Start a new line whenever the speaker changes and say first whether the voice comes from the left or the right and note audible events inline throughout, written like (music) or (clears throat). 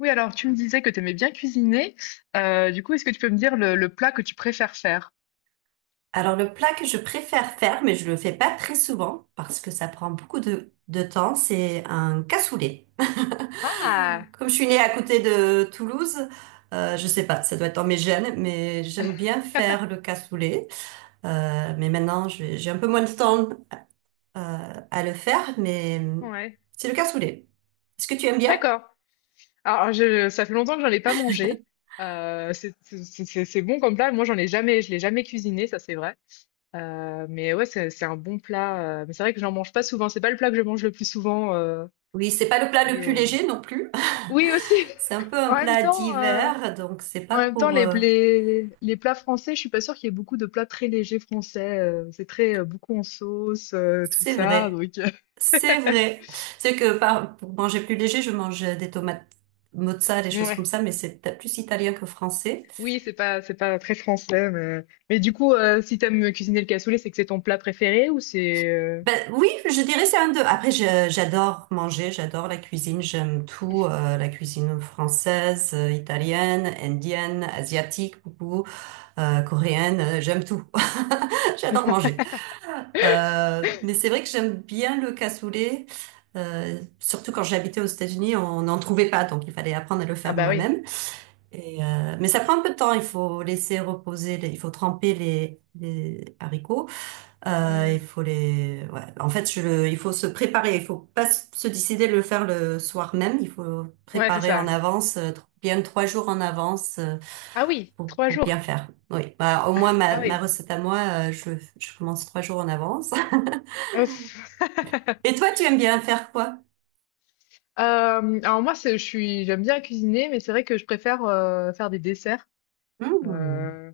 left: Oui, alors tu me disais que tu aimais bien cuisiner. Du coup, est-ce que tu peux me dire le plat que tu préfères faire?
right: Alors le plat que je préfère faire, mais je le fais pas très souvent parce que ça prend beaucoup de temps, c'est un cassoulet. (laughs)
left: Ah,
right: Comme je suis née à côté de Toulouse, je sais pas, ça doit être dans mes gènes, mais j'aime bien faire le cassoulet. Mais maintenant, j'ai un peu moins de temps à le faire, mais
left: ouais,
right: c'est le cassoulet. Est-ce que tu aimes bien?
left: d'accord. Alors, je, ça fait longtemps que j'en ai pas mangé. C'est bon comme plat. Moi, j'en ai jamais, je l'ai jamais cuisiné, ça c'est vrai. Mais ouais, c'est un bon plat. Mais c'est vrai que j'en mange pas souvent. C'est pas le plat que je mange le plus souvent.
right: Oui, c'est pas le plat le plus
left: Euh,
right: léger non plus.
left: Oui, aussi.
right: (laughs)
left: (laughs)
right: C'est un peu un
left: En même
right: plat
left: temps.
right: d'hiver, donc c'est
left: En
right: pas
left: même temps,
right: pour.
left: les, les, les plats français, je suis pas sûre qu'il y ait beaucoup de plats très légers français. C'est très beaucoup en sauce, tout
right: C'est
left: ça.
right: vrai.
left: Donc,
right: C'est vrai. C'est que pour manger plus léger, je mange des tomates mozza, des
left: (laughs)
right: choses comme
left: ouais.
right: ça, mais c'est peut-être plus italien que français.
left: Oui, c'est pas très français. Mais du coup, si t'aimes cuisiner le cassoulet, c'est que c'est ton plat préféré ou c'est...
right: Ben oui, je dirais c'est un deux. Après, j'adore manger, j'adore la cuisine, j'aime tout, la cuisine française, italienne, indienne, asiatique, beaucoup, coréenne, j'aime tout. (laughs) J'adore manger.
left: (laughs)
right: Mais c'est vrai que j'aime bien le cassoulet. Surtout quand j'habitais aux États-Unis, on n'en trouvait pas, donc il fallait apprendre à le
left: Ah
right: faire
left: bah oui.
right: moi-même. Et, mais ça prend un peu de temps, il faut laisser reposer, il faut tremper les haricots. Il
left: Hmm.
right: faut les, ouais. En fait, il faut se préparer, il faut pas se décider de le faire le soir même, il faut
left: Ouais, c'est
right: préparer en
left: ça.
right: avance, bien trois jours en avance
left: Ah oui,
right: pour,
left: trois
right: pour
left: jours.
right: bien faire. Oui, bah, au moins
left: Ah
right: ma
left: oui.
right: recette à moi, je commence trois jours en avance. (laughs)
left: Ouf.
right: Et
left: (laughs)
right: toi, tu aimes bien faire quoi?
left: Alors moi, j'aime bien cuisiner, mais c'est vrai que je préfère faire des desserts.
right: Mmh.
left: Euh,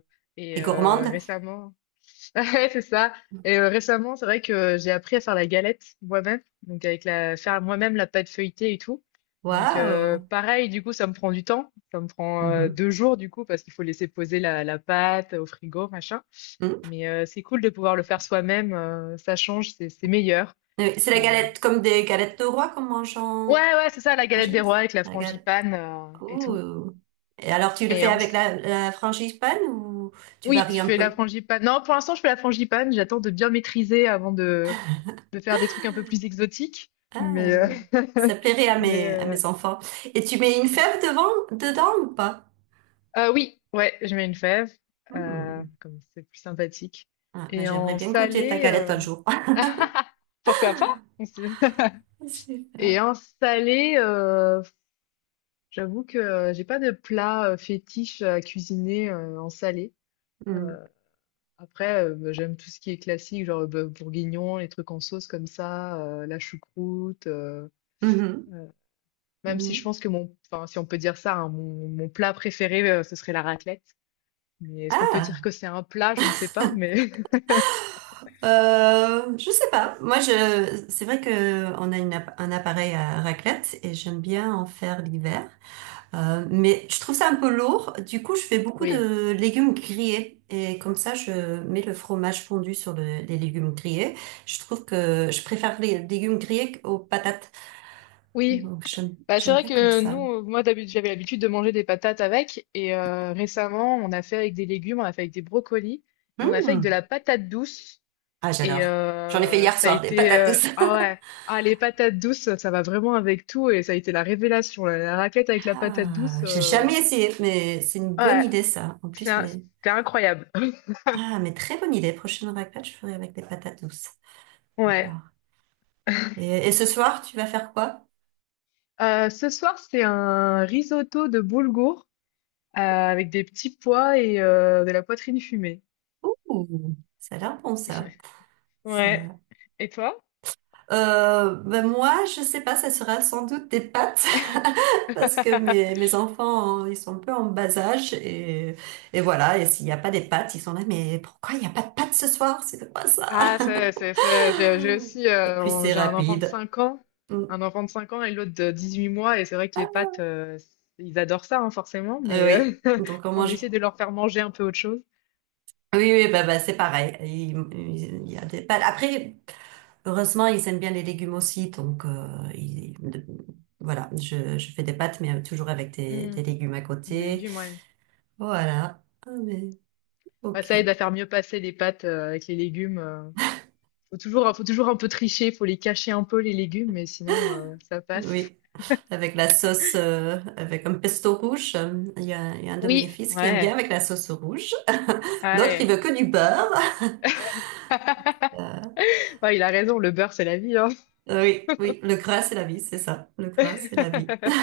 right: T'es
left: et
right: gourmande?
left: récemment... (laughs) Ouais, c'est ça. Et récemment, c'est vrai que j'ai appris à faire la galette moi-même, donc avec la faire moi-même la pâte feuilletée et tout. Donc
right: Waouh!
left: pareil, du coup, ça me prend du temps. Ça me prend
right: Mhm.
left: 2 jours du coup parce qu'il faut laisser poser la pâte au frigo, machin.
right: Mhm.
left: Mais c'est cool de pouvoir le faire soi-même. Ça change, c'est meilleur.
right: C'est la
left: Euh,
right: galette comme des galettes de roi qu'on mange en...
left: Ouais, ouais, c'est ça, la galette
right: Franchement,
left: des rois avec la
right: regarde.
left: frangipane et tout.
right: Ouh. Et alors, tu le
left: Et
right: fais avec
left: ensuite
right: la, la frangipane ou tu
left: oui, je
right: varies un
left: fais la
right: peu?
left: frangipane. Non, pour l'instant, je fais la frangipane. J'attends de bien maîtriser avant de faire des trucs un peu plus exotiques.
right: Ah,
left: Mais
right: ça
left: (laughs)
right: plairait
left: mais
right: à
left: ouais.
right: mes enfants. Et tu mets une fève devant, dedans ou pas?
left: Oui, ouais, je mets une fève,
right: Hmm.
left: comme c'est plus sympathique.
right: Ah, mais
left: Et
right: j'aimerais
left: en
right: bien goûter ta
left: salé,
right: galette un jour.
left: (laughs) pourquoi pas? On sait- (laughs)
right: (laughs) Super.
left: Et en salé, j'avoue que j'ai pas de plat fétiche à cuisiner en salé. Euh,
right: Hmm.
left: Après, bah, j'aime tout ce qui est classique, genre le bœuf bourguignon, les trucs en sauce comme ça, la choucroute.
right: Mhm.
left: Euh, même si je
right: Mhm.
left: pense que mon, enfin, si on peut dire ça, hein, mon plat préféré, ce serait la raclette. Mais est-ce qu'on peut
right: Ah,
left: dire que c'est un plat? Je ne sais pas, mais (laughs)
right: je sais pas. Moi, c'est vrai que on a une un appareil à raclette et j'aime bien en faire l'hiver. Mais je trouve ça un peu lourd. Du coup, je fais beaucoup
left: oui.
right: de légumes grillés. Et comme ça, je mets le fromage fondu sur les légumes grillés. Je trouve que je préfère les légumes grillés aux patates.
left: Oui.
right: Donc, j'aime,
left: Bah, c'est
right: j'aime
left: vrai
right: bien comme
left: que
right: ça.
left: nous, moi d'habitude, j'avais l'habitude de manger des patates avec, et récemment, on a fait avec des légumes, on a fait avec des brocolis, et on a fait avec de
right: Hmm.
left: la patate douce.
right: Ah,
left: Et
right: j'adore. J'en ai fait hier
left: ça a
right: soir des
left: été,
right: patates douces.
left: ah ouais,
right: (laughs)
left: ah les patates douces ça va vraiment avec tout et ça a été la révélation la raclette avec la patate douce,
right: Ah, j'ai jamais essayé, mais c'est une bonne
left: ouais,
right: idée, ça. En
left: c'est
right: plus,
left: un-
right: mais.
left: c'était incroyable. (laughs)
right: Ah, mais très bonne idée. Prochaine raclette, je ferai avec des patates douces.
left: Ouais.
right: J'adore. Et ce soir, tu vas faire quoi?
left: Ce soir c'est un risotto de boulgour avec des petits pois et de la poitrine fumée.
right: Ouh, ça a l'air bon, ça.
left: (laughs) Ouais,
right: Ça.
left: et toi?
right: Ben moi, je sais pas, ça sera sans doute des pâtes. (laughs) parce que mes,
left: (laughs)
right: mes enfants, ils sont un peu en bas âge et voilà. Et s'il n'y a pas des pâtes, ils sont là, mais pourquoi il n'y a pas de pâtes ce soir? C'est quoi ça?
left: Ah,
right: (laughs)
left: c'est, j'ai aussi,
right: Et puis
left: on-
right: c'est
left: j'ai un enfant de
right: rapide.
left: 5 ans,
right: Mm.
left: un enfant de 5 ans et l'autre de 18 mois, et c'est vrai que les pâtes, ils adorent ça, hein, forcément, mais
right: Oui, donc on
left: (laughs) on
right: mange.
left: essaie de leur faire manger un peu autre chose.
right: Oui, oui, bah, bah, c'est pareil. Il y a des pâtes. Après, heureusement, ils aiment bien les légumes aussi, donc ils- de- voilà, je fais des pâtes, mais toujours avec des,
left: Hmm,
right: des légumes à
left: des
right: côté.
left: légumes, ouais.
right: Voilà. Ah, mais
left: Bah, ça aide
right: ok.
left: à faire mieux passer les pâtes, avec les légumes. Faut toujours un peu tricher, faut les cacher un peu, les légumes, mais sinon, ça passe.
right: Oui. Avec la sauce, avec un pesto rouge. Il y a un de mes
left: Oui,
right: fils qui aime bien
left: ouais,
right: avec la sauce rouge. (laughs) L'autre, il
left: ouais.
right: veut que du beurre. (laughs)
left: (laughs)
right: Euh,
left: Ouais, il a raison, le beurre, c'est la vie, hein.
right: oui, oui. Le gras, c'est la vie, c'est ça. Le gras, c'est la vie.
left: (laughs)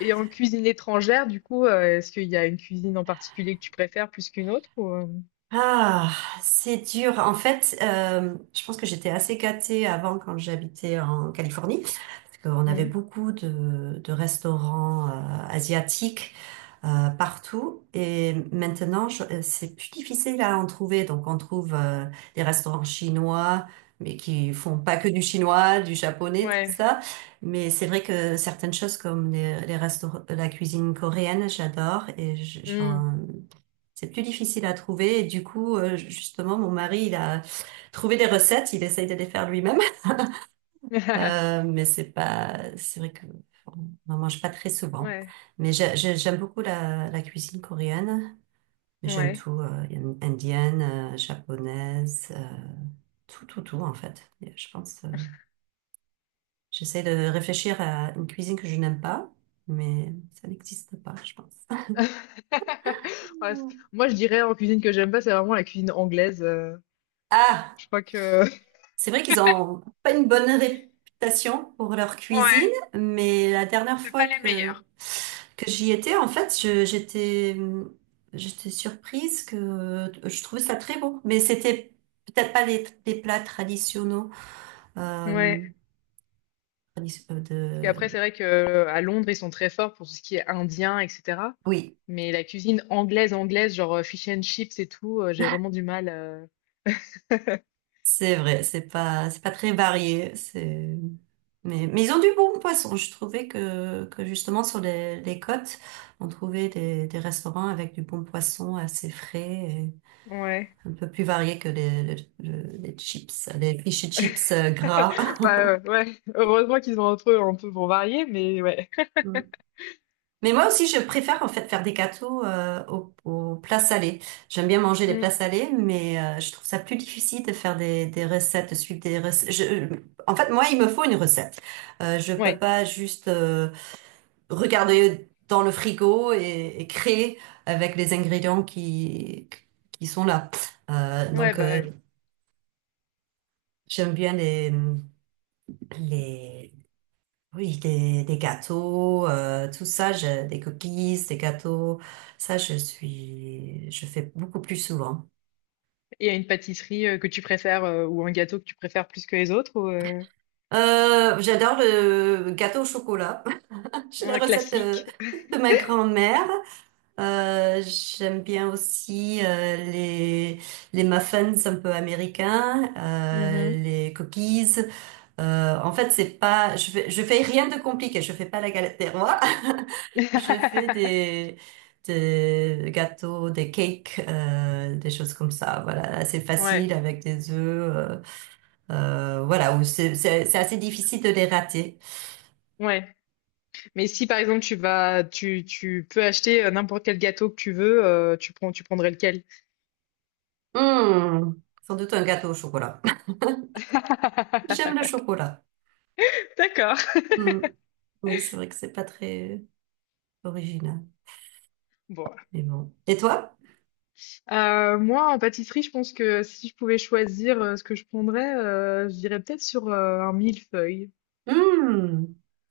left: Et en cuisine étrangère, du coup, est-ce qu'il y a une cuisine en particulier que tu préfères plus qu'une autre ou, hem?
right: Ah, c'est dur. En fait, je pense que j'étais assez gâtée avant quand j'habitais en Californie, parce qu'on avait
left: Mmh.
right: beaucoup de restaurants asiatiques partout. Et maintenant, c'est plus difficile à en trouver. Donc, on trouve des restaurants chinois, mais qui font pas que du chinois, du japonais, tout
left: Ouais.
right: ça. Mais c'est vrai que certaines choses comme les restaurants, la cuisine coréenne, j'adore et j-
left: Mmh.
right: j'en- C'est plus difficile à trouver et du coup, justement, mon mari, il a trouvé des recettes, il essaye de les faire lui-même. Euh,
left: (laughs)
right: mais c'est pas, c'est vrai que bon, on n'en mange pas très souvent.
left: Ouais.
right: Mais j'aime beaucoup la cuisine coréenne. Mais j'aime
left: Ouais.
right: tout, indienne, japonaise, tout, tout, tout en fait. Et je pense, j'essaie de réfléchir à une cuisine que je n'aime pas, mais ça n'existe pas, je pense.
left: (laughs) Ouais, c moi, je dirais en cuisine que j'aime pas, c'est vraiment la cuisine anglaise,
right: Ah,
left: je crois que (laughs)
right: c'est vrai qu'ils ont pas une bonne réputation pour leur
left: ouais,
right: cuisine, mais la dernière
left: c'est
right: fois
left: pas les
right: que
left: meilleurs.
right: que j'y étais, en fait, j'étais surprise que je trouvais ça très bon, mais c'était peut-être pas les plats traditionnels.
left: Ouais,
right: Euh,
left: parce
right: tradition- euh,
left: qu'après
right: de...
left: c'est vrai que à Londres, ils sont très forts pour tout ce qui est indien et cetera.
right: Oui,
left: Mais la cuisine anglaise, anglaise, genre, fish and chips et tout, j'ai vraiment du mal. Heu
right: c'est vrai, c'est pas très varié. C'est. Mais ils ont du bon poisson. Je trouvais que justement sur les côtes, on trouvait des restaurants avec du bon poisson assez frais et
left: ouais.
right: un peu plus varié que les fish and chips gras.
left: (laughs) Bah, ouais, heureusement qu'ils ont entre eux un peu pour varier, mais ouais.
right: (laughs) Mais moi aussi, je préfère en fait faire des gâteaux aux plats salés. J'aime bien manger les
left: Mmh,
right: plats salés, mais je trouve ça plus difficile de faire des recettes, de suivre des recettes. En fait, moi, il me faut une recette. Je peux
left: ouais,
right: pas juste regarder dans le frigo et créer avec les ingrédients qui sont là. Euh,
left: ouais,
right: donc,
left: bah,
right: euh,
left: ouais,
right: j'aime bien les Oui, des gâteaux, tout ça, des cookies, des gâteaux, ça je fais beaucoup plus souvent.
left: et à une pâtisserie que tu préfères, ou un gâteau que tu préfères plus que les autres, ou,
right: J'adore le gâteau au chocolat. (laughs) J'ai la
left: un
right: recette de,
left: classique?
right: de ma grand-mère. J'aime bien aussi les muffins un peu américains,
left: Mmh.
right: les cookies. En fait, c'est pas, je fais rien de compliqué. Je fais pas la galette des rois. (laughs) Je fais
left: (laughs)
right: des gâteaux, des cakes, des choses comme ça. Voilà, assez facile
left: Ouais,
right: avec des œufs. Voilà, où c'est assez difficile de les rater.
left: ouais, mais si par exemple tu vas tu peux acheter n'importe quel gâteau que tu veux, tu prendrais lequel?
right: Hmm, sans doute un gâteau au chocolat. (laughs) J'aime le
left: (laughs)
right: chocolat.
left: D'accord.
right: Hmm, oui, c'est vrai que c'est pas très original,
left: Bon.
right: mais bon. Et toi?
left: Moi en pâtisserie, je pense que si je pouvais choisir, ce que je prendrais, je dirais peut-être sur un millefeuille.
right: Hmm,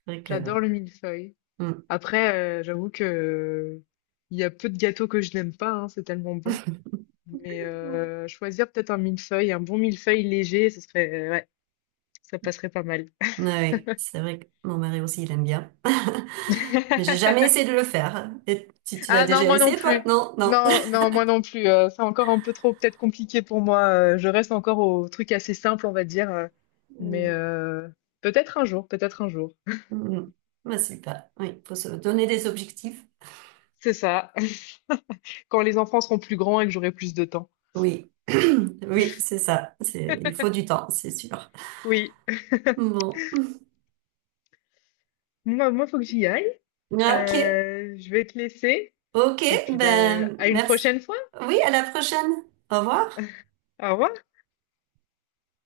right: c'est vrai que. Ouais.
left: J'adore le millefeuille.
right: Hmm.
left: Après, j'avoue que il y a peu de gâteaux que je n'aime pas, hein, c'est tellement bon. Mais choisir peut-être un millefeuille, un bon millefeuille léger, ce serait, ouais, ça passerait pas mal.
right: Oui, c'est vrai que mon mari aussi, il aime bien. (laughs) Mais j'ai
left: (laughs)
right: jamais essayé de le faire. Et si tu l'as
left: Ah non,
right: déjà
left: moi non
right: essayé, toi?
left: plus.
right: Non, non.
left: Non,
right: (laughs)
left: non, moi non plus. C'est encore un peu trop peut-être compliqué pour moi. Je reste encore au truc assez simple, on va dire. Mais
right: Oui.
left: peut-être un jour, peut-être un jour.
right: Mhm. Bah, super. Oui, il faut se donner des objectifs.
left: C'est ça. (laughs) Quand les enfants seront plus grands et que j'aurai plus de temps.
right: Oui. (clears throat) Oui, c'est ça. Il faut du temps, c'est sûr.
left: Oui.
right: Bon.
left: Moi, moi, faut que j'y aille.
right: Ok.
left: Je vais te laisser
right: Ok,
left: et puis bah,
right: ben,
left: à une
right: merci.
left: prochaine fois.
right: Oui, à la prochaine. Au revoir.
left: Au revoir.